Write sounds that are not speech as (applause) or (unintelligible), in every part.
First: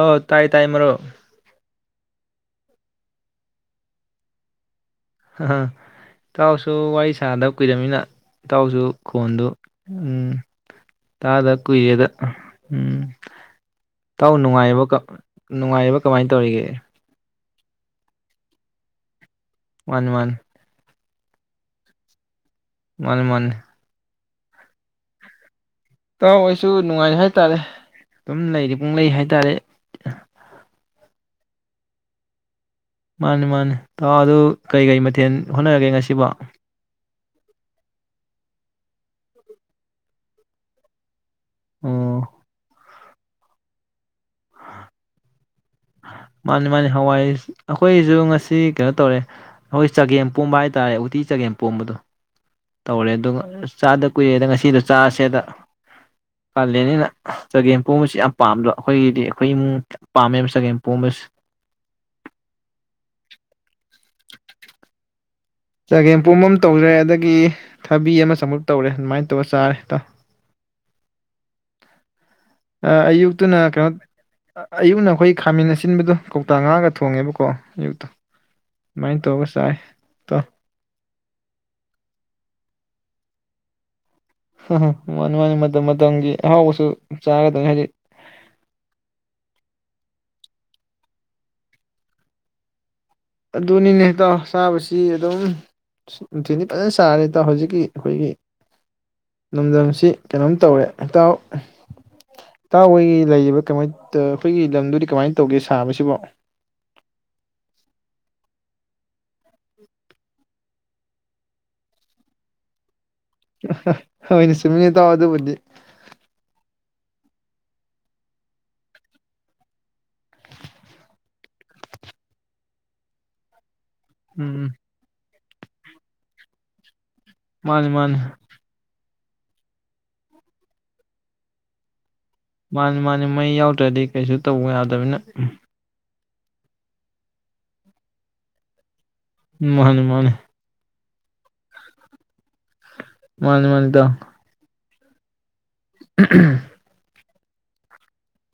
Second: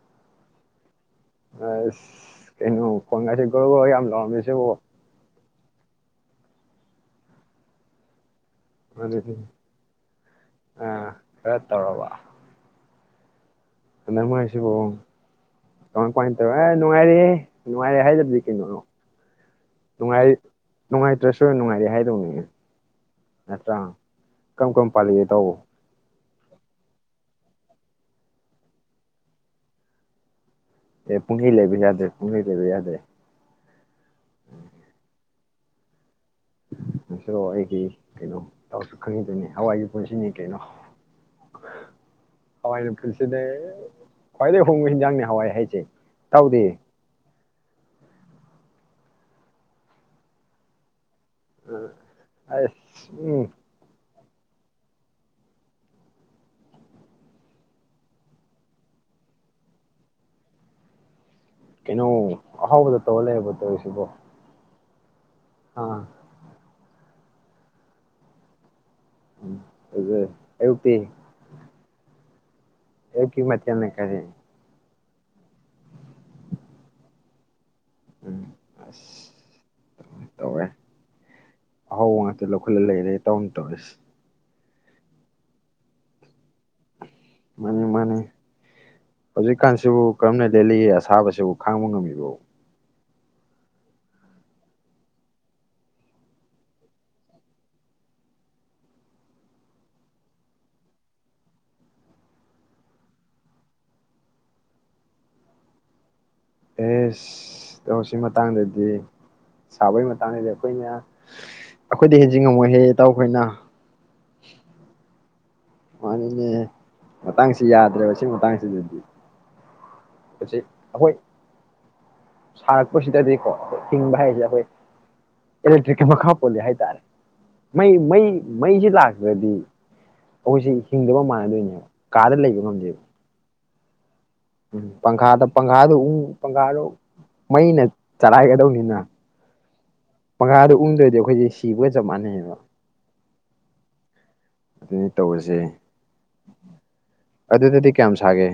ꯑ ꯇꯥꯏ ꯇꯥꯏ ꯃꯔꯨꯞ (unintelligible) ꯍꯥ ꯏꯇꯥꯎꯁꯨ ꯋꯥꯔꯤ ꯁꯥꯟꯅꯗꯕ ꯀꯨꯏꯔꯃꯤꯅ ꯏꯇꯥꯎꯁꯨ ꯑꯗꯨꯗꯤ ꯈꯣꯟꯗꯨ ꯎꯝ ꯑꯥ ꯇꯥꯗ ꯈꯔ ꯀꯨꯏꯔꯦꯗ ꯇꯧꯔꯕ ꯎꯝ ꯍꯟꯗꯛ ꯏꯇꯥꯎ ꯃꯔꯛꯁꯤꯕꯨ ꯅꯨꯡꯉꯥꯏꯔꯤꯕꯣ ꯀ ꯅꯨꯡꯉꯥꯏꯔꯤꯕꯣ ꯀꯃꯥꯏ ꯇꯧꯔꯤꯒꯦ ꯅꯨꯪꯉꯥꯏꯔꯤ ꯍꯥꯏꯗ꯭ꯔꯗꯤ ꯀꯩꯅꯣ ꯃꯥꯟꯅꯤ ꯃꯥꯟꯅꯤ ꯅꯨꯡꯉꯥꯏꯇꯔ꯭ꯁꯨ ꯅꯨꯡꯉꯥꯏꯔꯤ ꯍꯥꯏꯗꯧꯅꯤꯅ‌ꯦ ꯃꯥꯟꯅꯤ ꯃꯥꯟꯅꯤ ꯀꯝ ꯀꯝ ꯄꯥꯜꯂꯤꯒꯦ ꯏꯇꯥꯎꯕꯣ ꯏꯇꯥꯎ ꯑꯩꯁꯨ ꯅꯨꯉꯥꯏꯔꯤ ꯍꯥꯏꯇꯥꯔꯦ ꯑꯗꯨꯝ ꯂꯩꯔꯤ ꯄꯨꯪꯂꯩ ꯍꯥꯏꯇꯥꯔꯦ ꯑꯦ ꯄꯨꯡꯂꯩ ꯂꯩꯕꯥ ꯌꯥꯗꯦ ꯄꯨꯡꯂꯩ ꯂꯩꯕꯥ ꯌꯥꯗꯦ ꯃꯥꯟꯅꯤ ꯃꯥꯟꯅꯤ ꯏꯇꯥꯎ ꯑꯗꯣ ꯀꯩ ꯀꯩ ꯃꯊꯦꯜ ꯍꯣꯠꯅꯔꯥꯒꯦ ꯉꯥꯁꯤꯕꯣ ꯏꯇꯥꯎ ꯑꯩꯗꯤ ꯀꯩꯅꯣ ꯇꯥꯎ ꯁꯨ ꯈꯪꯏꯗꯨꯅꯤ ꯍꯋꯥꯏꯒꯤ ꯄꯨꯟꯁꯤꯅꯤ ꯀꯩꯅꯣ (unintelligible) ꯑꯣ (unintelligible) ꯈꯋ꯭ꯥꯏꯗꯩꯩ ꯍꯥꯎꯕꯥ ꯍꯦꯟꯖꯥꯡꯅꯤ ꯍꯋꯥꯏ ꯍꯥꯏꯖꯦ ꯃꯥꯟꯅꯤ ꯃꯥꯟꯅꯤ ꯍꯥꯋꯥꯏ ꯑꯩꯈꯣꯢꯖꯨ ꯉꯁꯤ ꯀꯩꯅꯣ ꯇꯧꯑꯦ ꯍꯣꯢ ꯆꯒꯦꯝ ꯄꯣꯝꯕ ꯍꯥꯏ ꯇꯥꯔꯦ ꯎꯇꯤ ꯆꯥꯒꯦꯝꯄꯣꯝꯕꯗꯣ ꯑꯁ ꯇꯧꯔꯦ ꯑꯗꯨꯃꯥ ꯎꯝ ꯆꯥꯗ ꯀꯨꯏꯔꯦꯗꯥ ꯉꯥꯁꯤꯗꯣ ꯆꯥꯁꯦꯗ ꯀꯥꯂꯦꯟꯅꯤꯅꯥ ꯆꯥꯒꯦꯝ ꯄꯣꯝꯕꯁꯤ ꯌꯥꯝ ꯄꯥꯝꯕꯥ ꯑꯩꯈꯣꯢꯗꯤ ꯑꯩꯈꯣꯢ ꯏꯃꯨꯡ ꯄꯝꯃꯦꯕꯥ ꯆꯥꯒꯦꯝ ꯄꯣꯝꯕꯥꯁꯤ ꯀꯩꯅꯣ ꯑꯍꯥꯎꯕꯗ ꯇꯧꯔ ꯂꯩꯔꯕꯣ ꯇꯧꯔꯤꯁꯤꯕꯣ ꯑꯥ ꯆꯥꯒꯦꯝꯄꯣꯝꯕꯥ ꯇꯧꯔꯦ ꯑꯗꯥꯒꯤ ꯊꯕꯤ ꯑꯃꯥ ꯆꯝꯐꯨꯠ ꯇꯧꯔꯦ ꯑꯗꯨꯃꯥꯏꯅ ꯇꯧꯔ ꯆꯥꯔꯦ ꯏꯇꯥꯎ (unintelligible) ꯑꯌꯨꯛꯇꯤ ꯑꯥ ꯑꯌꯨꯛꯀꯤ ꯑꯌꯨꯛꯇꯨꯅ ꯀꯩꯅꯣ ꯃꯊꯦꯜꯅ ꯀꯔꯤ ꯑꯌꯨꯛꯅꯥ ꯈꯣꯏ ꯈꯥꯃꯦꯟ ꯑꯁꯤꯟꯕꯥꯗꯣ ꯀꯧꯇꯥ ꯉꯥꯒꯥ ꯊꯣꯡꯉꯦꯕꯥꯀꯣ (unintelligible) ꯎꯝ ꯑꯗꯨꯃꯥꯏ ꯇꯧꯔꯒꯥ ꯆꯥꯏ ꯇꯥꯎ ꯑꯍꯥꯎꯕꯥ ꯉꯥꯛꯇꯥ ꯂꯧꯈꯠꯂꯥ ꯂꯩꯔꯦ ꯏꯇꯥꯎꯅ ꯇꯧꯔꯤꯁꯦ (unintelligible) ꯃꯥꯟꯅꯤ ꯃꯥꯟꯅꯤ ꯃꯇꯝ ꯃꯇꯝ ꯒꯤ ꯑꯍꯥꯎꯕꯁꯨ ꯆꯥꯒꯗꯕꯅꯤ ꯍꯥꯏꯗꯤ ꯃꯥꯟꯅꯤ ꯃꯥꯟꯅꯤ ꯍꯧꯖꯤꯛ ꯀꯥꯟꯁꯤꯕꯨ ꯀꯔꯝꯅꯥ ꯂꯦꯜꯂꯤꯒꯦ ꯑꯁꯥꯕꯁꯤꯕꯣ ꯈꯪꯕ ꯉꯝꯃꯤꯕꯣ ꯑꯗꯨꯅꯤꯅꯦ ꯏꯇꯥꯎ ꯆꯕꯁꯤ ꯑꯗꯨꯝ ꯅꯨꯪꯊꯤꯜꯗꯤ ꯐꯖꯅꯥ ꯁꯥꯔꯦ ꯏꯇꯥꯎ ꯍꯧꯖꯤꯛꯀꯤ ꯑꯩꯈꯣꯢꯒꯤ ꯂꯝꯗꯝꯁꯤ ꯀꯩꯅꯣꯝ ꯇꯧꯔꯦ ꯇꯥꯎ ꯏꯇꯥꯎ ꯍꯣꯢ ꯂꯩꯔꯤꯕꯥ ꯀꯥꯃꯥꯏ ꯇꯧ ꯈꯣꯏꯒꯤꯂꯝꯗꯨꯗꯤ ꯀꯃꯥꯏ ꯇꯧꯒꯦ ꯁꯕꯁꯤꯕꯣ ꯑꯦꯁ ꯏꯇꯥꯎ ꯁꯤ ꯃꯇꯥꯥꯡꯗꯗꯤ ꯁꯥꯕꯩ ꯃꯇꯥꯡꯗꯗꯤ ꯑꯩꯈꯣꯢꯅꯥ ꯑꯩꯈꯣꯏꯗꯩ ꯍꯦꯟꯖꯟ ꯉꯝꯃꯣꯏꯅꯦ (unintelligible) ꯍꯣꯢꯅꯦ ꯆꯨꯝꯃꯤꯅꯦ ꯏꯇꯥꯎ ꯑꯗꯨꯕꯨꯗꯤ ꯗꯤ ꯃꯥꯟꯅꯤꯅꯦ ꯃꯇꯥꯡꯁꯤ ꯌꯥꯗꯔꯦꯕꯥ ꯁꯤ ꯃꯇꯥꯥꯡꯁꯤꯗꯗꯤ ꯍꯧꯖꯤꯛ ꯑꯩꯈꯣꯌ ꯁꯔꯛꯄꯥꯁꯤꯗꯗꯤꯀꯣ ꯍꯤꯡꯕꯥ ꯍꯥꯏꯁꯦ ꯑꯩꯈꯣꯌ ꯎꯝ ꯏꯂꯦꯛꯇꯔ꯭ꯤꯛꯀꯤ ꯃꯈꯥ ꯄꯣꯜꯂꯦ ꯍꯥꯏ ꯇꯥꯔꯦ ꯃꯥꯅꯤ ꯃꯩ ꯃꯥꯅꯤ ꯃꯩ ꯃꯩꯖꯨ ꯂꯥꯛ ꯔꯗꯤ ꯑꯩꯈꯣꯢꯁꯤ ꯁꯤꯡꯗꯕ ꯃꯥꯟꯗꯣꯏꯅꯦ ꯃꯥꯅꯤ ꯃꯥꯅꯤ ꯃꯩ ꯌꯥꯎ ꯇꯗꯤ ꯎꯝ ꯄꯪꯈꯥꯗ ꯄꯪꯈꯥ ꯗꯨ ꯎꯡꯉꯨ ꯄꯪꯈꯥꯗꯨ ꯃꯩꯅ ꯆꯂꯥꯏꯒꯗꯕꯅꯤꯅ ꯑꯝ ꯃꯥꯅꯤ ꯄꯪꯈꯥꯗꯨ ꯎꯡꯗꯔꯗꯤ ꯑꯩꯈ ꯑꯩꯈꯣꯢꯗꯤ ꯁꯤꯕꯒ ꯆꯞ ꯃꯥꯟꯅꯩꯌꯦꯕ ꯃꯥꯅꯤ ꯃꯥꯅꯤ ꯏꯇꯥꯎ ꯑꯗꯨꯅꯤ ꯇꯧꯔꯤꯁꯦ ꯑꯗꯨꯗꯗꯤ ꯀꯌꯥꯝ ꯁꯥꯒꯦ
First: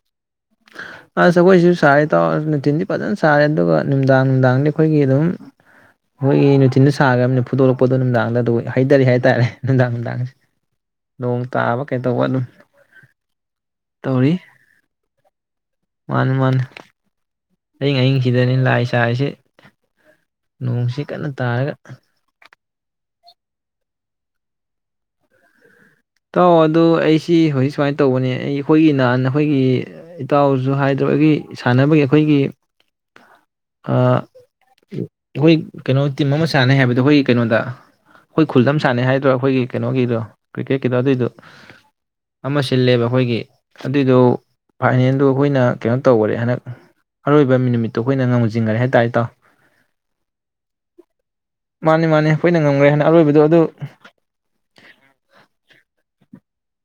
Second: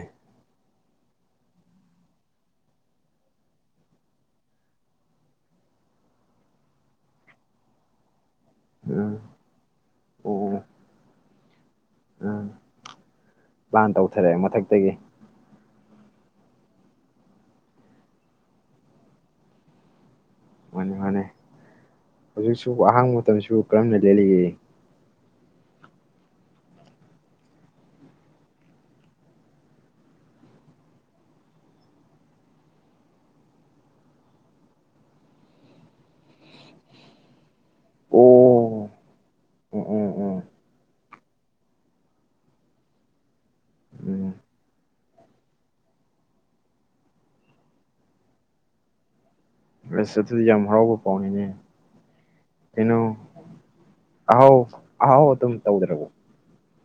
ꯑꯥꯁ ꯑꯩꯈꯣꯢꯁꯨ ꯁꯥꯌꯦ ꯏꯇꯥꯎ ꯅꯨꯡꯊꯤꯜꯗꯤ ꯐꯖꯅ ꯁꯥꯔꯦ ꯑꯗꯨꯒ ꯅꯨꯝꯗꯥꯡ ꯅꯨꯝꯗꯥꯡꯗꯤ ꯑꯩꯈꯣꯏꯒꯤ ꯑꯗꯨꯝ ꯑꯩꯈꯣꯢꯒꯤ ꯅꯨꯡꯊꯤꯜꯗ ꯁꯥꯒꯔꯃꯤꯅ ꯐꯨꯗꯣꯔꯛꯄꯗꯣ ꯅꯨꯝꯗꯥꯡꯗ ꯑꯗꯨꯝ ꯍꯣꯏ ꯍꯩꯗꯔꯤ ꯎꯝ ꯍꯥꯏ ꯇꯥꯔꯦ ꯅꯨꯝꯗꯥꯡ ꯑꯣ ꯅꯨꯝꯗꯥꯡꯁꯦ ꯑꯣ ꯅꯣꯡ ꯇꯥꯕ ꯀꯩꯗꯧꯕ ꯑꯗꯨꯝ ꯎꯝ ꯄ꯭ꯂꯥꯟ ꯇꯧꯔꯤ ꯇꯧꯊꯔꯛꯑꯦ ꯃꯊꯛꯇꯒꯤ ꯃꯥꯅꯤ ꯃꯥꯅꯤ ꯑꯍꯤꯡ ꯑꯍꯤꯡꯁꯤꯗꯅꯤ ꯂꯥꯢ ꯁꯥꯢꯁꯤ ꯅꯣꯡꯁꯤ ꯀꯟꯅ ꯇꯥꯔꯒ ꯁꯤꯕꯨ ꯑꯍꯥꯡꯕ ꯃꯇꯝ ꯁꯤꯕꯨ ꯀꯔꯝꯅ ꯂꯦꯜꯂꯤꯒꯦ ꯏꯇꯥꯎ ꯑꯗꯨ ꯑꯩꯁꯤ ꯍꯧꯖꯤꯛ ꯁꯨꯃꯥꯏꯟ ꯇꯧꯕꯅꯤ ꯑꯩ ꯑꯩꯈꯣꯢꯒꯤ ꯅꯍꯥꯟ ꯑꯩꯈꯣꯢꯒꯤ ꯏꯇꯥꯎꯁꯨ ꯍꯥꯏꯗꯕꯒꯤ ꯁꯥꯟꯅꯕꯒꯤ ꯑꯩꯈꯣꯢꯒꯤ ꯑꯥ ꯑꯩꯈꯣꯏ ꯀꯩꯅꯣ ꯇꯤꯝ ꯑꯃ ꯁꯥꯟꯅꯅꯦ ꯍꯥꯏꯕꯗꯣ ꯑꯩꯈꯣꯢꯒꯤ ꯀꯩꯅꯣꯗ ꯑꯩꯈꯣꯢꯒꯤ ꯈꯨꯜꯗ ꯑꯃ ꯑꯣ ꯁꯥꯟꯅꯅꯦ ꯍꯥꯏꯗ꯭ꯔ ꯑꯩꯈꯣꯢꯒꯤ ꯑꯣ ꯑꯣ ꯀꯩꯅꯣꯒꯤꯗꯣ ꯑꯣ ꯀꯔꯤꯛꯀꯦꯠ ꯑꯗꯨꯏꯗꯣ ꯑꯃ ꯁꯤꯜꯂꯦꯕ ꯑꯩꯈꯣꯢꯒꯤ ꯑꯗꯨꯏꯗꯣ ꯎꯝ ꯐꯥꯏꯅꯦꯜꯗꯣ ꯑꯩꯈꯣꯢꯅ ꯀꯩꯅꯣ ꯇꯧꯒꯔꯦ ꯍꯟꯗꯛ ꯑꯔꯣꯏꯕ ꯃꯤꯟ ꯅꯨꯃꯤꯠꯇꯣ ꯑꯩꯈꯣꯢꯅ ꯉꯝꯖꯤꯟꯒꯔꯦ ꯍꯥꯏ ꯇꯥꯔꯦ ꯏꯇꯥꯎ ꯑꯁ ꯑꯗꯨꯗꯤ ꯌꯥꯝ ꯍꯥꯎꯕ ꯃꯥꯅꯤ ꯃꯥꯅꯤ ꯑꯩꯈꯣꯏꯅ ꯉꯝꯈ꯭ꯔꯦ ꯄꯥꯎꯅꯤꯅꯦꯀꯩꯅꯣ ꯍꯟꯗꯛ ꯑꯔꯣꯏꯕꯗꯣ ꯑꯗꯨ ꯑꯍꯥꯎ ꯑꯍꯥꯎ ꯑꯊꯨꯝ ꯇꯧꯗ꯭ꯔꯕꯣ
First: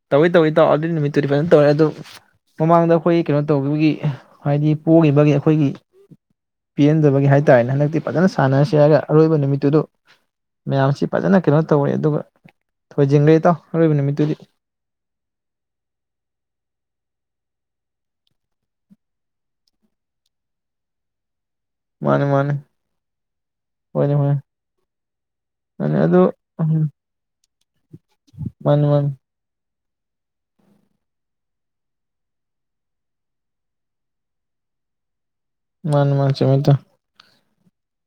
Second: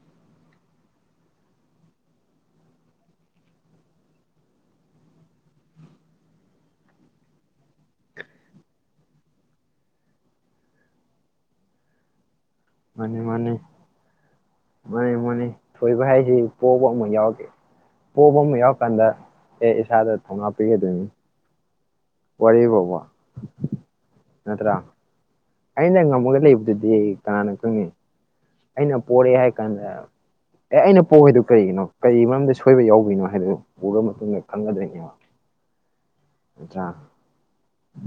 ꯇꯧꯏ ꯇꯧꯏ ꯏꯇꯥꯎ ꯑꯗꯨꯏ ꯅꯨꯃꯤꯠꯇꯨꯗꯤ ꯐꯖꯟ ꯇꯧꯏ ꯃꯃꯥꯡꯗ ꯑꯩꯈꯣꯢ ꯀꯩꯅꯣ ꯇꯧꯒꯤꯕꯒꯤ ꯍꯥꯏꯗꯤ ꯄꯣꯒꯤꯕꯒꯤ ꯑꯩꯈꯣꯢꯒꯤ ꯄꯦꯟꯗꯕꯒꯤ ꯍꯥꯏ ꯇꯥꯔꯦꯅꯦ ꯍꯟꯗꯛꯇꯤ ꯐꯖꯅ ꯁꯥꯟꯅꯁꯤ ꯍꯥꯏꯔꯒ ꯑꯔꯣꯏꯕ ꯅꯨꯃꯤꯠꯇꯨꯗꯨ ꯃꯌꯥꯝꯁꯦ ꯐꯖꯅ ꯀꯩꯅꯣ ꯇꯧꯔꯦ ꯑꯗꯨꯒ ꯊꯣꯏꯖꯤꯟꯒ꯭ꯔꯦ ꯏꯇꯥꯎ ꯑꯔꯣꯏꯕ ꯅꯨꯃꯤꯠꯇꯨꯗꯤ ꯃꯥꯅꯤ ꯃꯥꯅꯤ ꯊꯣꯏꯕ ꯍꯥꯏꯗꯤ ꯄꯣꯕ ꯑꯃ ꯌꯥꯎꯗꯦ ꯄꯣꯕ ꯑꯃ ꯌꯥꯎꯔꯀꯥꯟꯗ ꯑꯦ ꯏꯁꯥꯗ ꯊꯧꯅꯥ ꯑꯃ ꯄꯤꯗꯣꯏꯅꯤ ꯃꯥꯅꯤ ꯃꯥꯅꯤ ꯋꯥꯔꯤꯕꯣꯕ ꯍꯣꯏꯅꯦ ꯍꯣꯏꯅꯦ ꯅꯠꯇ꯭ꯔꯥ ꯃꯥꯅꯤ ꯑꯩꯅ ꯑꯗꯨ ꯉꯝꯃꯒ ꯃꯥꯅꯤ ꯂꯩꯕꯗꯨꯗꯤ ꯀꯅꯥꯅ ꯈꯪꯅꯤ ꯑꯩꯅ ꯃꯥꯅꯤ ꯄꯣꯔꯦ ꯍꯥꯏꯀꯥꯟ ꯀꯥꯟꯗ ꯑꯦ ꯑꯩꯅ ꯄꯣꯒꯩꯗꯣ ꯀꯩꯒꯤꯅꯣ ꯀꯔꯤ ꯃꯔꯝꯗ ꯁꯣꯏꯕ ꯌꯥꯎꯕꯒꯤꯅꯣ ꯍꯥꯏꯕ ꯗꯣ ꯎ ꯎꯔ ꯃꯇꯨꯡ ꯗ ꯈꯪꯒꯗꯣꯏꯅꯦꯕ ꯃꯥꯅꯤ ꯃꯥꯅꯤ ꯆꯨꯝꯃꯤ ꯏꯇꯥꯎ ꯅꯠꯇ꯭ꯔꯥ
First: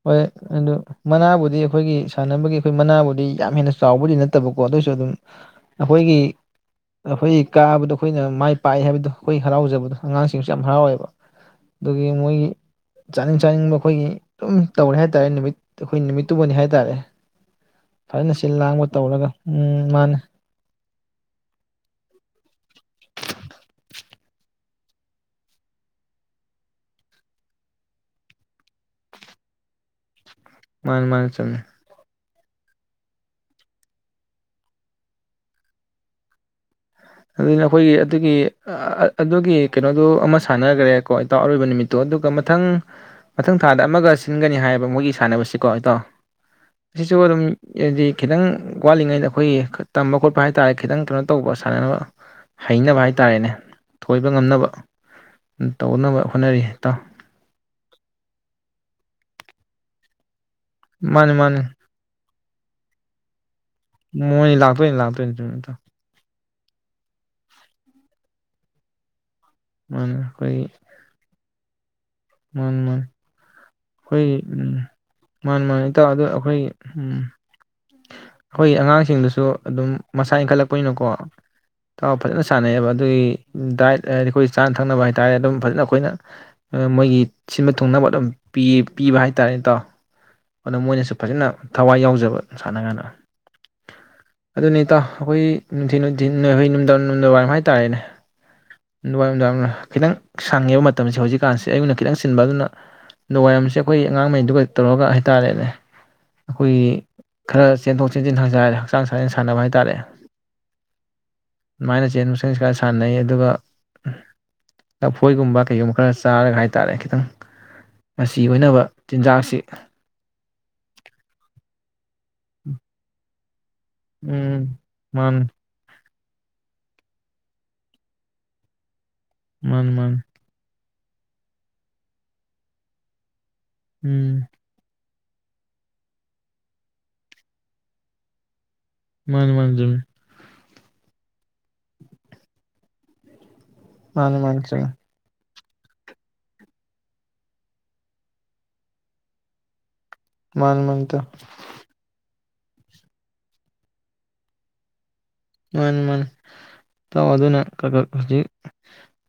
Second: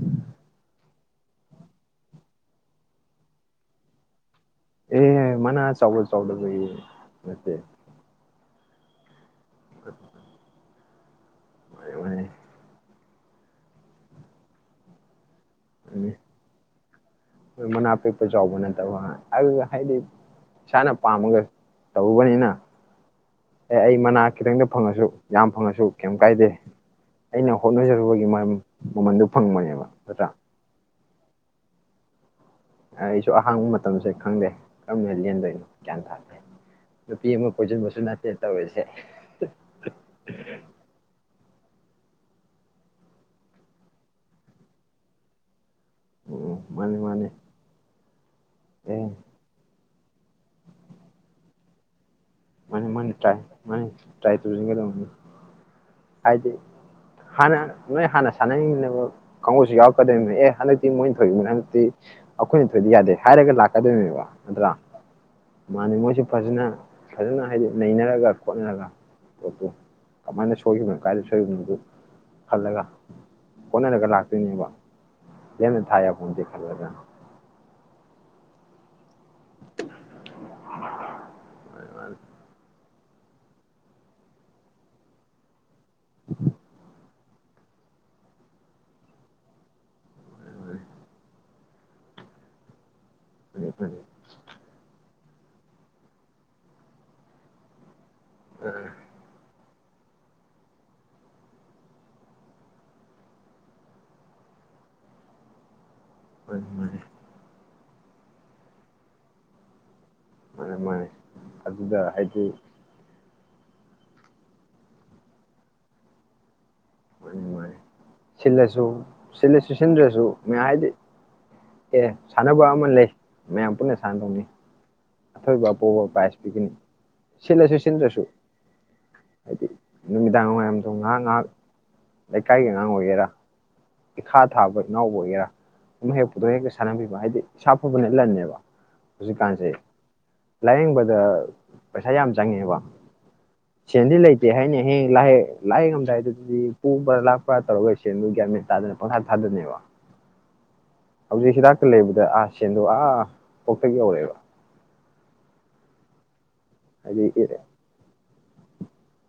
ꯍꯣꯏ ꯑꯗꯨ ꯃꯅꯥꯕꯨꯗꯤ ꯑꯩꯈꯣꯏꯒꯤ ꯁꯥꯟꯅꯕ ꯑꯩꯈꯣꯢ ꯃꯅꯥꯕꯨꯗꯤ ꯌꯥꯝ ꯍꯦꯟꯅ ꯆꯥꯎꯕꯗꯤ ꯅꯠꯇꯦ ꯇꯕ ꯀꯣ ꯑꯗꯣꯏꯁꯨ ꯑꯗꯨꯝ ꯑꯦ ꯃꯅꯥ ꯑꯆꯧꯕ ꯑꯩꯈꯣꯢꯒꯤ ꯆꯥꯎꯗꯕꯒꯤ ꯑꯩꯈꯣꯢꯒꯤ ꯅꯠꯇꯦ ꯀꯥꯕꯗꯣ ꯑꯩꯈꯣꯢꯅ ꯃꯥꯏ ꯄꯥꯏ ꯍꯥꯏꯕꯗꯨ ꯈꯣꯏ ꯍꯔꯥꯎꯖꯕꯗꯣ ꯑꯉꯥꯡꯁꯤꯡꯁꯨ ꯌꯥꯝ ꯍꯔꯥꯎꯌꯦꯕ ꯑꯗꯨꯒꯤ ꯃꯣꯏꯒꯤ ꯆꯥꯅꯤꯡ ꯆꯥꯅꯤꯡꯕ ꯑꯩꯈꯣꯢꯒꯤ ꯗꯨꯝ ꯇꯧꯔꯦ ꯍꯥꯏ ꯇꯥꯔꯦ ꯅꯨꯃꯤꯠ ꯗꯨ ꯑꯩꯈꯣꯢ ꯅꯨꯃꯤꯠꯇꯨꯃꯗꯤ ꯍꯥꯏ ꯇꯥꯔꯦ ꯃꯅꯥ ꯄꯤꯛꯄ ꯐꯖꯅ ꯁꯤꯜ ꯆꯥꯎꯕ ꯂꯥꯡꯕ ꯅꯠꯇꯕ ꯇꯧꯔꯒ ꯑꯝ ꯃꯥꯅꯤ ꯄꯥꯝꯕꯉꯩ ꯇꯧꯕꯅꯤꯅ ꯑꯩ ꯃꯅꯥ ꯈꯤꯠꯇꯪꯗ ꯐꯪꯂꯥꯁꯨ ꯌꯥꯝ ꯐꯪꯂꯁꯨ ꯀꯥꯌꯝ ꯀꯥꯏꯗꯦ ꯑꯩꯅ ꯍꯣꯠꯅ ꯖꯥꯈꯤꯕꯩ ꯃꯍꯩ ꯃꯃꯟꯗꯨ ꯐꯪꯕꯅꯦꯕ ꯅꯠꯇꯔ ꯃꯥꯟꯅꯤ ꯃꯥꯟꯅꯤ ꯆꯨꯝꯃꯤ ꯑꯩꯁꯨ ꯑꯍꯥꯡꯕ ꯃꯇꯝꯁꯦ ꯈꯪꯗꯦ ꯀꯝꯗꯧꯅ ꯂꯦꯟꯗꯣꯏꯅꯣ ꯒꯌꯥꯟ ꯇꯥꯗꯦ ꯅꯨꯄꯤ ꯑꯃ ꯑꯗꯨꯗꯤ ꯅꯈꯣꯏꯒꯤ ꯀꯣꯏꯁꯤꯟꯕꯁꯨ ꯑꯗꯨꯒꯤ ꯅꯠꯇꯦ ꯇꯧꯔꯤꯁꯦ ꯑꯗꯨꯒꯤ ꯀꯩꯅꯣꯗꯨ ꯑꯃ ꯁꯥꯟꯅꯈꯔꯦꯀꯣ ꯏꯇꯥꯎ ꯑꯗꯨ ꯅꯨꯃꯤꯠꯇꯣ ꯑꯗꯨꯒ ꯃꯊꯪ ꯃꯊꯪ ꯊꯥꯗ ꯑꯃꯥꯒ ꯁꯤꯟꯒꯅꯤ ꯍꯥꯏꯕ ꯃꯣꯏꯒꯤ ꯁꯥꯟꯅꯕꯁꯤ ꯀ‌ꯣ ꯢꯇꯥꯎ ꯎꯝ ꯃꯥꯅꯤ ꯁꯤꯁꯨ ꯃꯥꯅꯤ ꯑꯗꯨꯝ ꯍꯥꯏꯗꯤ ꯈꯤꯠꯇꯪ ꯑꯦ ꯋꯥꯠꯂꯤꯉꯩꯗ ꯑꯩꯈꯣꯏꯒꯤ ꯇꯝꯕ ꯈꯣꯠꯄ ꯍꯥꯏꯇꯔꯦ ꯈꯤꯠꯇꯪ ꯀꯩꯅꯣ ꯇꯧꯕ ꯁꯥꯟꯅꯅꯕ ꯃꯥꯟꯅꯤ ꯍꯩꯅꯕ ꯃꯥꯟꯅꯤ ꯇꯔꯥꯏ ꯍꯥꯏꯇꯥꯔꯦꯅꯦ ꯃꯥꯟꯅꯤ ꯊꯣꯏꯕ ꯇꯔꯥꯏ ꯉꯝꯅꯕ ꯇꯧꯁꯤꯟꯒꯗꯕꯅꯤ ꯇꯧꯅꯕ ꯍꯥꯏꯗꯤ ꯍꯣꯠꯅꯔꯤ ꯏꯇꯥꯎ ꯍꯥꯟꯅ ꯅꯣꯏ ꯍꯥꯟꯅ ꯁꯥꯟꯅ ꯃꯤꯟꯅꯕ ꯀꯥꯡꯕꯨꯁꯨ ꯌꯥꯎꯔꯛ ꯀꯗꯣꯏꯅꯤ ꯑꯦ ꯍꯟꯗꯛꯇꯤ ꯃꯥꯅꯤ ꯃꯣꯏꯊꯣꯏꯕꯅꯤ ꯃꯥꯅꯤ ꯍꯟꯗꯛꯇꯤ ꯑꯩꯇꯣꯏꯅ ꯊꯣꯏꯗ ꯌꯥꯗꯦ ꯍꯥꯏꯔꯒ ꯂꯛ ꯃꯣꯏ ꯂꯥꯛꯇꯣꯏꯅꯤ ꯂꯥꯛꯇꯣꯏꯅꯤꯗ ꯏꯇꯥꯎ ꯐꯖꯟꯅ ꯐꯖꯟꯅ ꯍꯥꯏꯗꯤ ꯅꯩꯅꯔꯒ ꯈꯣꯠꯅꯔꯒ ꯑꯣꯀꯦ ꯃꯥꯅꯤ ꯑꯗꯨ ꯃꯥꯏꯅ ꯑꯩꯈꯣꯏꯒꯤ ꯁꯣꯏꯈꯤꯕꯅꯦ ꯀꯥꯏ ꯁꯣꯏꯈꯤꯕꯗꯨꯗꯤ ꯍꯟꯂꯒ ꯍꯣꯢ ꯎꯝ ꯃꯥꯟꯅꯦ ꯂꯦꯝꯅ ꯃꯥꯟꯅꯦ ꯊꯥ ꯏꯇꯥꯎ ꯑꯗꯣ ꯌꯥꯄꯣꯟꯇꯦ ꯑꯩꯈꯣꯏ ꯈꯜꯂꯒ ꯎꯝ ꯍꯣꯏ ꯑꯉꯥꯡꯁꯤꯡꯗꯨꯁꯨ ꯇꯣ ꯑꯗꯨꯝ ꯃꯁꯥ ꯏꯪꯈꯠꯂꯛꯄꯅꯤꯅꯀꯣ ꯏꯇꯥꯎ ꯐꯖꯟꯅ ꯁꯟꯅꯩꯕ ꯗꯥꯏꯠ ꯍꯥꯏꯔꯦ ꯑꯩꯈꯣꯏ ꯆꯥꯅ ꯊꯛꯅꯕ ꯍꯥꯏꯇꯔꯦ ꯑꯗꯨꯝ ꯐꯖꯟꯅ ꯅ ꯃꯣꯏꯒꯤ ꯁꯤꯟꯕ ꯊꯨꯡꯅꯕ ꯑꯗꯨꯝ ꯄꯤ ꯄꯤꯕ ꯍꯥꯏ ꯇꯥꯔꯦ ꯏꯇꯥꯎ ꯃꯣꯏꯅꯁꯨ ꯐꯖꯟꯅ ꯊꯋꯥꯏ ꯌꯥꯎꯖꯕ ꯁꯥꯟꯅꯕ ꯒꯥꯟꯗ ꯃꯥꯅꯤ ꯃꯥꯅꯤ ꯑꯗꯨꯅꯤ ꯏꯇꯥꯎ ꯑꯩꯈꯣꯏ ꯅꯨꯡꯊꯤꯜ ꯅꯨꯡꯊꯤꯜ ꯂꯣꯏꯕꯩ ꯅꯨꯡꯗꯥꯡ ꯅꯨꯡꯗꯥꯡ ꯋꯥꯔꯝ ꯍꯥꯏꯇꯔꯦꯅꯦ ꯅꯨꯔꯗꯥꯡꯅ ꯈꯤꯇꯪ ꯁꯪꯉꯦꯕ ꯃꯇꯝꯁꯦ ꯍꯧꯖꯤꯛ ꯀꯥꯟꯁꯦ ꯑꯩꯌꯨꯛꯅ ꯈꯤꯠꯇꯪ ꯆꯤꯟꯕ ꯑꯗꯨꯅ ꯅꯨꯡꯋꯥꯏꯔꯝꯁꯦ ꯑꯩꯈꯣꯏ ꯑꯉꯥꯡ ꯃꯩꯗꯨꯒ ꯇꯧꯔꯒ ꯍꯥꯏꯇꯥꯔꯦꯅꯦ ꯃꯥꯅꯤ ꯃꯥꯅꯤ ꯑꯈꯣꯏꯒꯤ ꯈꯔ ꯆꯦꯟ ꯊꯣꯛ ꯆꯦꯟꯁꯤꯟ ꯐꯥꯖꯔꯦ ꯍꯛꯆꯥꯡ ꯁꯥꯖꯦꯟ ꯁꯥꯟꯅꯕ ꯍꯥꯏꯇꯔꯦ ꯃꯥꯅꯦ ꯃꯥꯅꯦ ꯃꯥꯟꯅꯦ ꯑꯗꯨꯗ ꯆꯦꯟ ꯊꯣꯛ ꯍꯥꯏꯗꯤ ꯆꯦꯟꯁꯤꯟ ꯈꯔ ꯁꯥꯟꯅꯩ ꯑꯗꯨꯒ ꯂꯐꯣꯏꯒꯨꯝꯕ ꯀꯩꯒꯨꯝꯕ ꯈꯔ ꯆꯥꯔꯒ ꯍꯥꯏ ꯇꯥꯔꯦ ꯈꯤꯠꯇꯪ ꯃꯥꯅꯦ ꯃꯥꯅꯦ ꯃꯆꯤ ꯑꯣꯏꯅꯕ ꯁꯤꯜꯂꯁꯨ ꯆꯤꯟꯖꯥꯛꯁꯤ ꯁꯤꯜꯂꯁꯨ ꯁꯤꯟꯗ꯭ꯔꯁꯨ ꯃꯌꯥꯝ ꯍꯥꯏꯗꯤ (inaudible) ꯁꯥꯟꯅꯕ ꯑꯃ ꯂꯩ ꯃꯌꯥꯝ (unintelligible) ꯎꯝ ꯃꯥꯅꯤ ꯑꯩꯈꯣꯢ ꯕꯥꯕꯣꯛ ꯕꯥꯜ ꯄꯔꯤꯖ ꯄꯤꯒꯅꯤ ꯁꯤꯟꯂꯁꯨ ꯁꯤꯟꯗꯔ꯭ꯁꯨ ꯃꯥꯅꯤ ꯃꯥꯅꯤ ꯅꯨꯃꯤꯗꯥꯡ ꯋꯥꯏꯔꯝ ꯉꯥꯏꯍꯥꯛ ꯉꯏꯍꯛ ꯂꯩꯀꯥꯏꯒꯤ ꯑꯉꯟ ꯑꯣꯏꯒꯦꯔꯥ ꯎꯝ ꯏꯈꯥ ꯊꯥꯕꯥ ꯏꯅꯧ ꯑꯣꯏꯒꯦꯔ꯭ ꯑꯃꯥ ꯄꯨꯔꯊꯣꯛ ꯁꯅꯕꯤꯕꯥ ꯍꯥꯏꯗꯤ ꯏꯁꯥ ꯗꯕꯅꯥ ꯂꯥꯟ ꯅꯤ ꯃꯃꯤ ꯆꯨꯝꯃꯤ ꯂꯥꯏꯌꯦꯡꯕꯗ ꯄꯩꯁꯥ ꯌꯥꯝ ꯆꯪ ꯑꯦꯕ ꯁꯦꯜ ꯗꯤ ꯃꯥꯅꯤ ꯂꯩꯇꯦ ꯃꯥꯅꯤ ꯍꯥꯌꯅꯤ ꯆꯨꯝꯃꯤ ꯍꯌꯦꯡ ꯂꯥꯏ ꯂꯥꯏꯌꯦꯡ ꯕꯗꯗꯤ ꯄꯨꯕꯔꯥ ꯂꯛꯄꯔꯥ ꯇꯧꯔꯒꯥ ꯁꯦꯜꯁꯤ ꯒꯌ꯭ꯥꯟ ꯇꯥꯗꯅꯥ ꯄꯪ ꯊꯥ ꯊꯗꯅꯤꯕꯥ ꯃꯥꯅꯤ ꯃꯥꯅꯤ ꯍꯧꯖꯤꯛ ꯍꯤꯗꯥꯛ ꯇꯥ ꯂꯩꯕꯗꯥ ꯁꯦꯜꯗꯨ ꯑꯥꯑꯥ ꯀꯣꯀꯊꯛ ꯌꯧ ꯑ ꯕ ꯃꯅꯤ ꯃꯅꯤ ꯏꯇꯩ ꯑꯗꯨꯅ ꯏꯔꯦ ꯈꯔꯥ ꯈꯔꯥ ꯍꯧꯖꯤꯛ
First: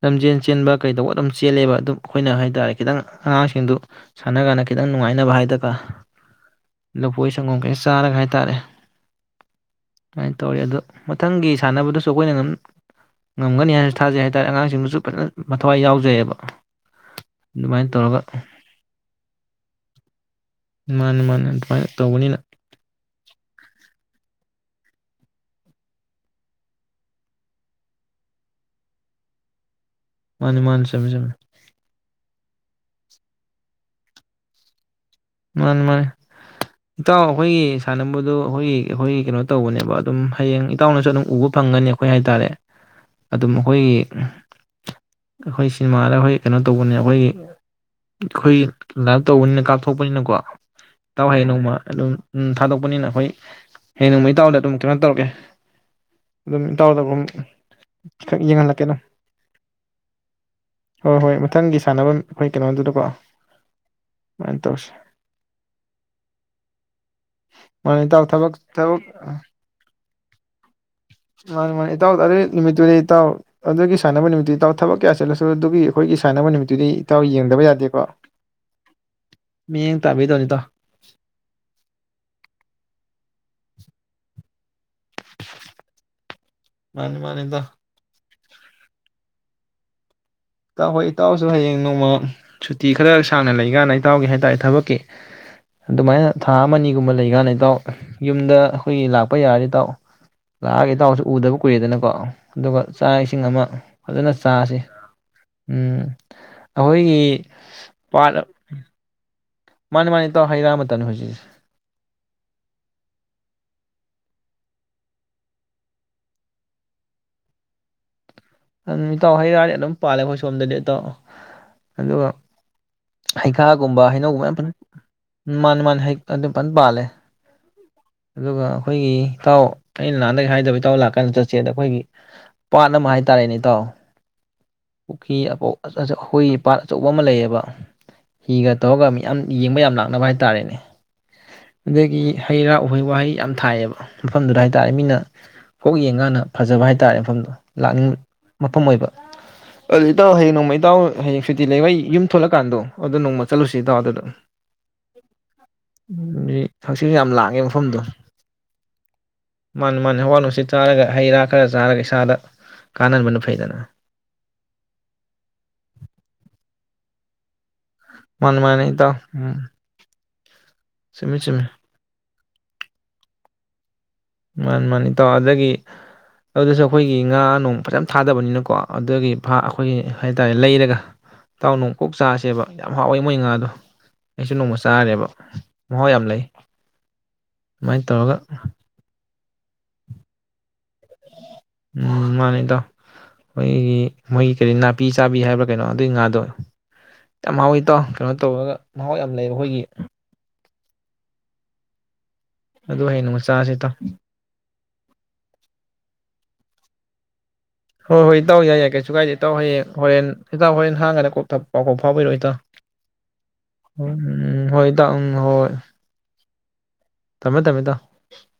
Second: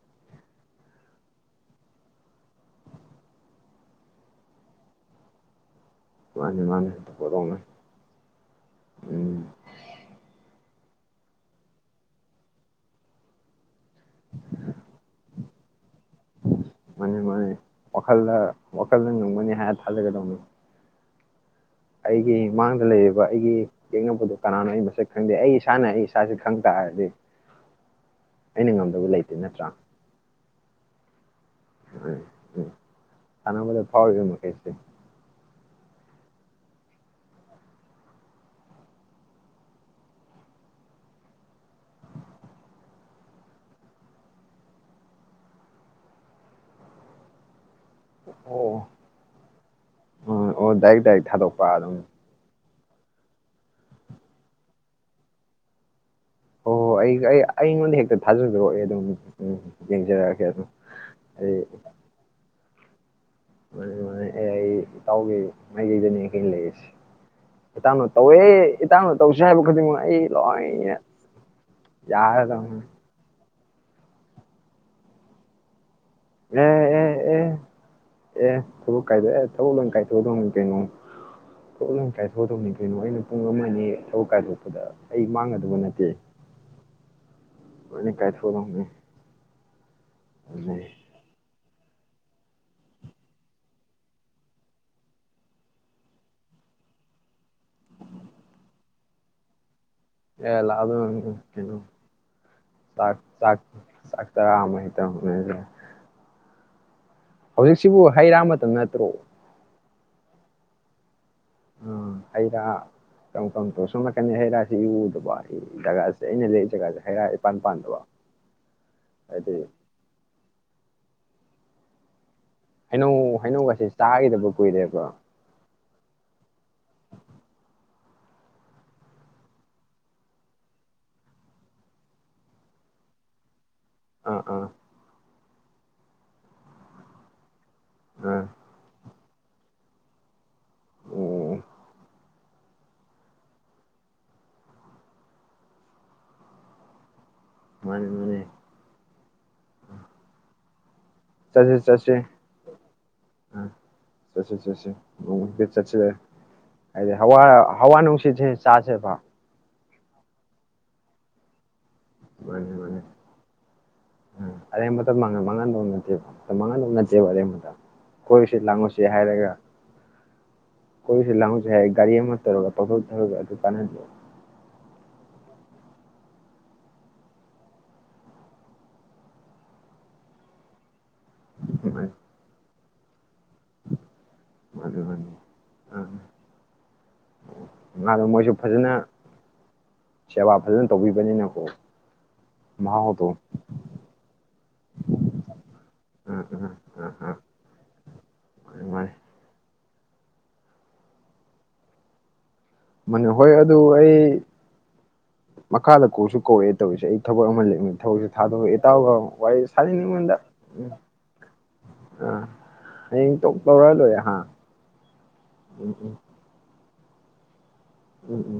ꯂꯝꯖꯦꯜ ꯆꯦꯟꯕ ꯀꯩꯇꯧꯕ ꯑꯗꯨꯝ ꯆꯦꯜꯂꯦꯕꯥ ꯑꯗꯨ ꯑꯩꯈꯣꯏ ꯅꯥ ꯍꯥꯏꯇꯔꯦ ꯈꯤꯇꯪ ꯑꯉꯥꯟ ꯁꯤꯡ ꯗꯨ ꯁꯅꯒꯟꯗ ꯈꯤꯇꯥꯪ ꯅꯨꯪꯉꯥꯏꯅꯕ ꯃꯥꯅꯤ ꯃꯥꯅꯤ ꯂꯥꯐꯣꯏ ꯄꯣꯔꯣꯝꯅꯤ ꯁꯟꯒꯣꯝ ꯀꯩ ꯆꯔꯒꯥ ꯍꯥꯏꯠꯔꯦ ꯎꯝ ꯁꯨꯃꯥꯏ ꯇꯥꯔꯦ ꯑꯗꯨ ꯃꯊꯪ ꯒꯤ ꯁꯥꯟꯅꯕ ꯑꯩꯈꯣ ꯑꯩꯈꯣꯅ ꯉꯝꯒꯅꯤ ꯊꯥꯖꯩ ꯍꯥꯏꯇꯥꯔꯦ ꯑꯉꯥꯡ ꯁꯤꯡ ꯗꯨꯁꯨ ꯑꯗꯨꯝ ꯐꯥꯖꯅꯥ ꯃꯊꯋꯥꯏ ꯌꯦꯖꯩ ꯕ ꯃꯥꯅꯤ ꯃꯥꯅꯤ ꯋꯥꯈꯜꯗ ꯋꯥꯈꯜꯗ ꯉꯝꯒꯅꯤ ꯍꯥꯏꯔ ꯊꯥꯖꯒꯗꯧꯅꯤ ꯃꯅꯤ ꯃꯅꯤ ꯑꯩꯒꯤ ꯃꯥꯡꯗ ꯂꯩꯔꯤꯕ ꯑꯩꯒꯤ ꯌꯦꯛꯅꯕꯗꯨ ꯀꯅꯥꯅꯣ ꯃꯁꯛ ꯀꯨꯪꯗꯦ ꯑꯩ ꯏꯁꯥꯅ ꯏꯁꯥꯁꯤ ꯀꯨꯪꯇꯔꯦ ꯑꯩꯅꯥ ꯉꯝꯗꯕ ꯃꯤ ꯂꯩꯇꯦ ꯅꯠꯔꯥ ꯃꯥꯅꯤ ꯃꯥꯅꯤ ꯆꯨꯝꯃꯤ ꯆꯨꯝꯃꯤ ꯁꯥꯅꯕꯗꯥ ꯐꯥꯎꯔꯤꯕ ꯃꯈꯩꯁꯤ ꯃꯥꯅꯤ ꯃꯥꯅꯤ ꯏꯇꯥꯎ ꯑꯩꯈꯣꯌꯒꯤ ꯁꯅꯕꯗꯨ ꯑꯩꯈꯣꯌꯒꯤ ꯑꯩꯈꯣꯌꯒꯤ ꯀꯩꯅꯣ ꯇꯧꯕꯅꯦꯕꯥ ꯢꯇꯧ ꯅꯥꯁꯨ ꯑꯗꯨꯝ ꯎ ꯕ ꯐꯪꯒꯅꯤ ꯍꯥꯢꯇꯔꯦ ꯑꯩꯈꯣꯌꯒꯤ ꯁꯤꯅꯤꯃꯥ ꯗ ꯀꯅꯣ ꯇꯧꯕꯅꯤ ꯑꯩꯈꯣꯌꯒꯤ ꯑꯩꯈꯣꯏꯒꯤ ꯑꯣ ꯂꯥꯏꯞ ꯇꯧꯕꯅꯤꯅ ꯀꯥꯞꯊꯣꯛ ꯊꯣꯛ ꯄꯥꯅꯤꯅꯥꯀꯣ ꯑꯣ ꯑꯣ ꯗꯥꯏꯔꯦꯛ ꯗꯥꯏꯔꯦꯛ ꯢꯇꯩ ꯍꯥꯌꯦꯡ ꯊꯥꯗꯣꯛꯄ ꯅꯣꯡꯃ ꯑꯗꯨꯝ ꯊꯗꯣꯛ ꯄꯥꯅꯤꯅꯥ ꯍꯌꯦꯟ ꯏꯇꯧ ꯗ ꯑꯗꯨꯝ ꯀꯔꯤꯅꯣ ꯇꯧꯔꯛ ꯀꯦ ꯍꯣ ꯍꯣ ꯑꯩ ꯑꯩ ꯑꯩꯉꯣꯟꯗꯥ ꯍꯦꯛ ꯇꯥ ꯊꯖꯤꯟꯕꯤꯔꯡ ꯌꯦꯡꯍꯜꯂꯛꯀꯦ ꯑꯗꯨꯝ ꯑꯣ ꯌꯦꯡ ꯖꯔꯛ꯫ ꯑ ꯒꯦ ꯀꯩꯅꯣꯗꯨꯗꯥꯀꯣ (unintelligible) ꯏꯇꯧ ꯃꯥꯅꯦ ꯅꯥ ꯏꯇꯥꯎ ꯇꯧꯑ ꯊꯕꯛ ꯊꯕꯛ ꯏꯇꯧꯅ ꯇꯧꯁꯤ ꯍꯥꯏꯕꯥ ꯈꯨꯗꯤꯡꯃꯛ ꯂ‌ꯣꯏꯌ‌ꯦ꯫ ꯃꯥꯅꯤ ꯃꯥꯅꯤ ꯏꯇꯥꯎ ꯑꯗꯨꯏ ꯅꯨꯃꯤꯠꯇꯨꯗꯤ ꯏꯇꯥꯎ꯫ ꯑꯗꯨꯒꯤ ꯁꯥꯟꯅꯕ ꯅꯨꯃꯤꯠꯇꯨꯗꯤ ꯏꯇꯥꯎ ꯊꯕꯛ ꯀꯌꯥ ꯆꯠꯂꯁꯨ ꯗꯨꯕꯤꯌꯨ꯫ ꯑꯦ-ꯑꯦ-ꯑꯦ, ꯑꯦ ꯊꯕꯛ ꯀꯥꯏꯗꯦ ꯑꯦ ꯊꯕꯛ ꯂ‌ꯣꯏꯅ ꯃꯤꯠꯌꯦꯡ ꯀꯥꯏꯊ‌ꯣꯛ ꯇꯥꯕꯤꯗꯧꯅꯤ ꯑꯗꯧꯅꯤ ꯏꯇꯥꯎ ꯀꯩꯅ‌ꯣ ꯊꯕꯛ ꯂꯣꯏ ꯀꯥꯏꯊꯣ‌ꯛ ꯑꯗꯧꯅꯤ ꯀꯩꯅ‌ꯣ ꯑꯩꯅ ꯄꯨꯡ ꯑꯃ꯫ ꯌ‌ꯦ ꯊꯕꯛ ꯀꯥꯏꯊ‌ꯣꯛꯄꯗ꯫ ꯑꯩ ꯃꯥꯡꯒꯗꯕ ꯅꯠꯇꯦ ꯃꯥꯅꯤ ꯃꯥꯅꯤ ꯏꯇꯥꯎ ꯂꫭꯏꯅ ꯀꯥꯏꯊꫭꯛ꯫ ꯑꯣꯏ ꯂꯥꯎꯅꯩ꯫ (inaudible) ꯇꯥꯎ ꯍꫭꯏ ꯏꯇꯥꯎꯁꯨ ꯍꯌ‌ꯦꯡ꯫ ꯅꫭꯡꯃ ꯁꯨꯇꯤ ꯈꯔ ꯁꯥꯡꯅ ꯂꯩꯒꯥꯟꯗ ꯏꯇꯥꯎꯒ ꯍꯥꯏꯇꯔ‌ꯦ ꯊꯕꯛꯀꯤ ꯑꯗꯨꯃꯥꯏꯅ ꯊꯥ ꯑꯃ- ꯅꯤꯒꯨꯝꯕ ꯂꯩꯒꯥꯟꯗ ꯏꯇꯥꯎꯒ ꯌꯨꯝꯗ ꯑꯈꫭꯏꯒꯤ ꯂꯥꯛꯄ ꯌꯥꯔꯗꯤ ꯏꯇꯥꯎ꯫ ꯑꯦ ꯂꯥꯛꯑꯒ‌ꯦ ꯏꯇꯥꯎꯁꯨ ꯂꯥꯛꯑꯗꯧꯅꯤ ꯎꯗꯕ ꯀꯩꯅꯣ ꯀꯨꯏꯔ‌ꯦꯗꯅꯀꫭ ꯑꯗꯨꯒ ꯆꯥꯛ - ꯏꯁꯤꯡ ꯑꯃ ꯆꯥꯛ ꯐꯖꯅ ꯆꯔꯥ ꯆꯥꯁꯤ꯫ ꯑꯃ ꯍꯦꯛꯇ ꯎꯃ꯫ ꯑꯈꫭꯏ꯫ ꯍꯧꯖꯤꯛꯁꯤꯕꯨ ꯍꯩ-ꯔ ꯃꯇꯝꯗ ꯅꯠꯇꯔ꯭ꯣ꯫ ꯃꯅꯤ-ꯃꯅꯤ ꯏꯇꯥꯎ ꯍꯩ-ꯔ ꯃꯇꯝꯅꯤ ꯫ ꯎꯃ ꯍꯩ-ꯔ ꯀꯔꯝ-ꯀꯔꯝꯇꯧ ꯁꫭꯝꯅꯀꯟꯗꯗꯤ ꯍꯩꯔꯥꯁꯤ ꯏꯎ - ꯎꯗꯕ ꯖꯒꯁ‌ꯦ ꯑꯩ ꯅ ꯂꯩꯔꯤ ꯖꯒꯁ‌ꯦ ꯍꯩ-ꯔ ꯏꯄꯥꯟ- ꯄꯥꯟꯗꯕ꯫ ꯑꯩ ꯏꯇꯥꯎ ꯍꯥꯏꯗꯤ ꯍꯩ-ꯔꯗꯤ ꯑꯗꯨꯝ ꯄꯥꯜꯂ‌ꯦ ꯑꯈꯣꯏ ꯁꫭꯝꯗꯗꯤ ꯏꯇꯥꯎ ꯫ ꯍꯦꯜꯂꯣ ꯍꯩꯅꯧ ꯍꯥꯌꯈꯥ ꯍꯩꯅꯧꯒꯁꯦ ꯒꯨꯝꯕꯥ ꯍꯥꯌꯅꯧ ꯒꯝꯕ ꯆꯥꯈꯤꯗꯕ ꯌꯥꯃ ꯐꯅ ꯀꯨꯏꯔꯦꯕ ꯃꯥꯅꯦ ꯃꯥꯅꯦ ꯍꯩ ꯐꯜ ꯄꯥꯂꯦ ꯑꯒꯨꯒꯥ ꯑꯈꯣꯏꯒꯤ ꯏꯇꯥꯑꯣ ꯑꯩꯅꯥ ꯅꯍꯟ ꯗꯩ ꯍꯥꯏꯕꯥ ꯏꯇꯥꯑꯣ ꯂꯀꯥ ꯀꯟꯗꯥ ꯆꯠꯁꯦ ꯑꯈꯣꯏꯒꯤ ꯄꯥꯠ ꯑꯥꯃꯥ꯫ ꯇꯥꯔꯦꯟꯦ ꯏꯇꯥꯑꯣ꯫ (unintelligible) ꯍꯤ ꯑꯀꯑꯣ ꯑꯆ꯭ꯑꯣ ꯑꯆꯕꯥ ꯄꯥꯠ ꯑꯥꯃꯥ ꯂꯦꯏꯌꯦ ꯕꯥ꯫ ꯑꯥ ꯍꯤ ꯒꯥ ꯇꯧꯔꯒ ꯃꯤ ꯌꯥꯝ ꯌꯦꯡꯕꯥ ꯍꯥꯌꯅꯥ ꯂꯀꯅꯥ ꯇꯥꯔꯦ ꯅꯦ ꯎꯝ ꯑꯗꯥꯒꯤ ꯍꯦꯏꯔꯥ ꯑꯣꯏꯍꯦꯏꯋꯥꯏ ꯌꯥꯝ ꯊꯥꯏꯌꯦ ꯃꯍꯥꯝ ꯑꯗꯨꯗꯥꯏ ꯗꯥ ꯃꯤꯅꯥ ꯀꯣꯛ ꯌꯦꯡꯒꯥꯀꯟꯗꯥ ꯐ꯭ꯍꯖꯕꯥ ꯍꯥꯌ ꯇꯥꯔꯦ ꯃꯐꯍꯝ ꯗꯨ ꯃꯥꯅꯤ ꯂꯀꯅꯤꯡ꯫ ꯃꯥꯅꯤ ꯃꯐꯝ ꯑꯣꯏꯕ ꯑꯗꯨꯗꯤ ꯏꯇꯥꯎ ꯍꯌꯦꯡ ꯅꯣꯡꯃ ꯏꯇꯥꯎ ꯍꯌꯦꯡ ꯁꯨꯇꯤ ꯆꯠꯁꯦ ꯂꯩꯕ ꯑꯩ ꯆꯠꯁꯦ ꯌꯨꯝ ꯊꯣꯛꯂꯛꯀꯥꯟꯗꯣ ꯑꯗꯨ ꯅꯣꯡꯃ ꯑ ꯆꯠꯂꯨꯁꯤ ꯏꯇꯥꯎ ꯑꯗꯨꯗ ꯆꯠꯁꯦ ꯆꯠꯁꯦ ꯅꯣꯡꯃ ꯗꯦꯠ ꯅꯠꯁꯦ ꯍꯛꯆꯤꯠꯁꯨ ꯍꯥꯏꯗꯤ ꯥ ꯌꯥꯝ ꯂꯥꯡꯉꯦ ꯍꯋꯥ ꯅꯨꯡꯁꯤꯠ ꯆꯦꯁꯦ ꯕꯥ꯫ ꯃꯥꯅꯦ ꯃꯥꯅꯦ ꯍꯋꯥ ꯅꯨꯡꯁꯤꯠ ꯆꯔꯥꯒꯥ ꯍꯦꯏꯔꯥ ꯈ꯭ꯔꯥꯒꯥ ꯆꯔꯥꯒꯥ꯫ ꯆꯥꯗꯥ꯫ ꯑꯔꯦꯝꯕꯗꯥ ꯃꯇꯝ ꯃꯥꯡꯍꯅꯕ ꯃꯇꯝ ꯃꯥꯡꯍꯅꯕ ꯍꯧꯅꯥꯗꯦꯕ (inaudible) ꯀꯣꯏꯔꯨꯁꯦ ꯃꯥꯅꯤ ꯃꯥꯅꯤ ꯂꯉ꯭ꯒꯨꯁꯦ ꯏꯇꯥꯎ ꯍꯥꯏꯔꯒꯥ ꯎꯝ ꯀꯣꯏꯔꯨꯁꯦ ꯆꯨꯝꯃꯤ ꯆꯨꯝꯃꯤ ꯂꯪꯒꯨꯁꯦ ꯍꯥꯏꯔꯒꯥ ꯒꯔꯤ ꯑꯥꯃꯥ꯫ ꯁꯦꯔꯧ ꯗꯥ ꯑꯗꯨ ꯄꯨꯡ ꯊ꯭ꯋ꯭ꯔꯒꯥ ꯀꯅꯥꯅꯤ꯫ ꯃꯥꯅꯦ ꯃꯥꯅꯦ ꯏꯇꯥꯑꯣ ꯑꯗꯨꯗꯥꯒꯤ ꯑꯗꯨꯁꯨ ꯑꯈꯣꯏꯒꯤ ꯉꯥ ꯅꯨꯡ ꯐꯖꯅ ꯥ ꯊꯥꯗꯥꯕꯅꯤꯅꯥ ꯀꯣ ꯑꯗꯨꯒꯤ ꯐꯥ ꯑꯈꯣꯏꯒꯤ ꯂꯦꯏꯔꯒꯥ ꯏꯇꯥꯑꯣ ꯅꯣꯡꯃ ꯀꯣꯛ ꯃꯥꯅꯤ ꯆꯥꯁꯦ ꯕꯥ ꯃꯣꯏ ꯉꯥ ꯗꯣ ꯗꯨ꯫ ꯏꯁꯨ ꯅꯣꯡꯃꯥ ꯃꯥꯅꯤ ꯆꯔꯗ ꯕꯥ ꯃꯥꯅꯤ ꯑꯥ ꯃꯥꯍ꯭ꯑꯣ ꯌꯥꯝ ꯂꯦꯏ ꯑꯗꯨꯃꯥꯏ ꯑꯗꯣ ꯇ꯭ꯔꯒꯥ꯫ ꯃꯣꯏꯁꯨ ꯐꯖꯅ ꯁꯦꯕꯥ ꯐꯖꯅꯥ ꯇ꯭ꯕꯤꯕꯥꯅꯤꯅꯥ꯫ ꯎꯝ (unintelligible) ꯅꯥꯄꯤ ꯆꯕꯤ ꯍꯥꯏꯕꯔꯥ ꯀꯩꯅꯣ ꯑꯗꯨꯏ ꯉꯥꯗꯣ ꯎꯝ ꯎꯝ ꯎꯝ ꯎꯝ ꯌꯥꯝ ꯍꯥꯎꯏ ꯏꯇꯥꯎ ꯀꯩꯅꫭ ꯇꯧꯔꯒꯥ ꯃꯥꯅꯤ ꯃꯥꯅꯤ ꯃꯍꯥꯎ ꯌꯥꯝ ꯂꯩ (unintelligible) ꯑꯗꯨ ꯍꯌꯦꯡ ꯃꯅꯦ ꯅꯣꯡꯃ ꯍꯣꯌ ꯆꯥꯁꯦ ꯑꯗꯣ ꯏꯇꯥꯎ ꯑꯩ ꯃꯈꯥꯗ ꯀꯧꯁꯨ ꯀꯧꯔꯥꯛꯑꯥ ꯇꯧꯔꯤꯁꯦ ꯑꯩ ꯊꯕꯛ ꯑꯃꯂꯩ ꯍꯣꯌ ꯍꯣꯌ ꯏꯇꯥꯎ ꯌꯥꯏ ꯌꯥꯏ ꯀꯩꯁꯨ ꯀꯥꯏꯗꯦ ꯏꯇꯥꯎ ꯍꯥꯌꯦ ꯁꯥꯅꯤꯡꯉꯤ ꯍꯣꯔꯦꯟ ꯃꯣꯟꯗ ꯏꯇꯥꯎ ꯎꯝ ꯍꯣꯔꯦꯜ ꯍꯥꯡꯑꯀꯥꯟꯗ ꯀꯣꯛꯇꯣꯛ ꯄꯥꯎ ꯐꯥꯎꯕꯤꯔꯛ ꯑꯥ ꯑꯣ ꯍꯌꯦꯡ ꯇꯣꯛ ꯇꯧꯔ ꯂꯣꯏꯔꯦ ꯍꯥ ꯊꯥꯃꯦꯊꯥꯃꯤ ꯎꯝꯎꯝ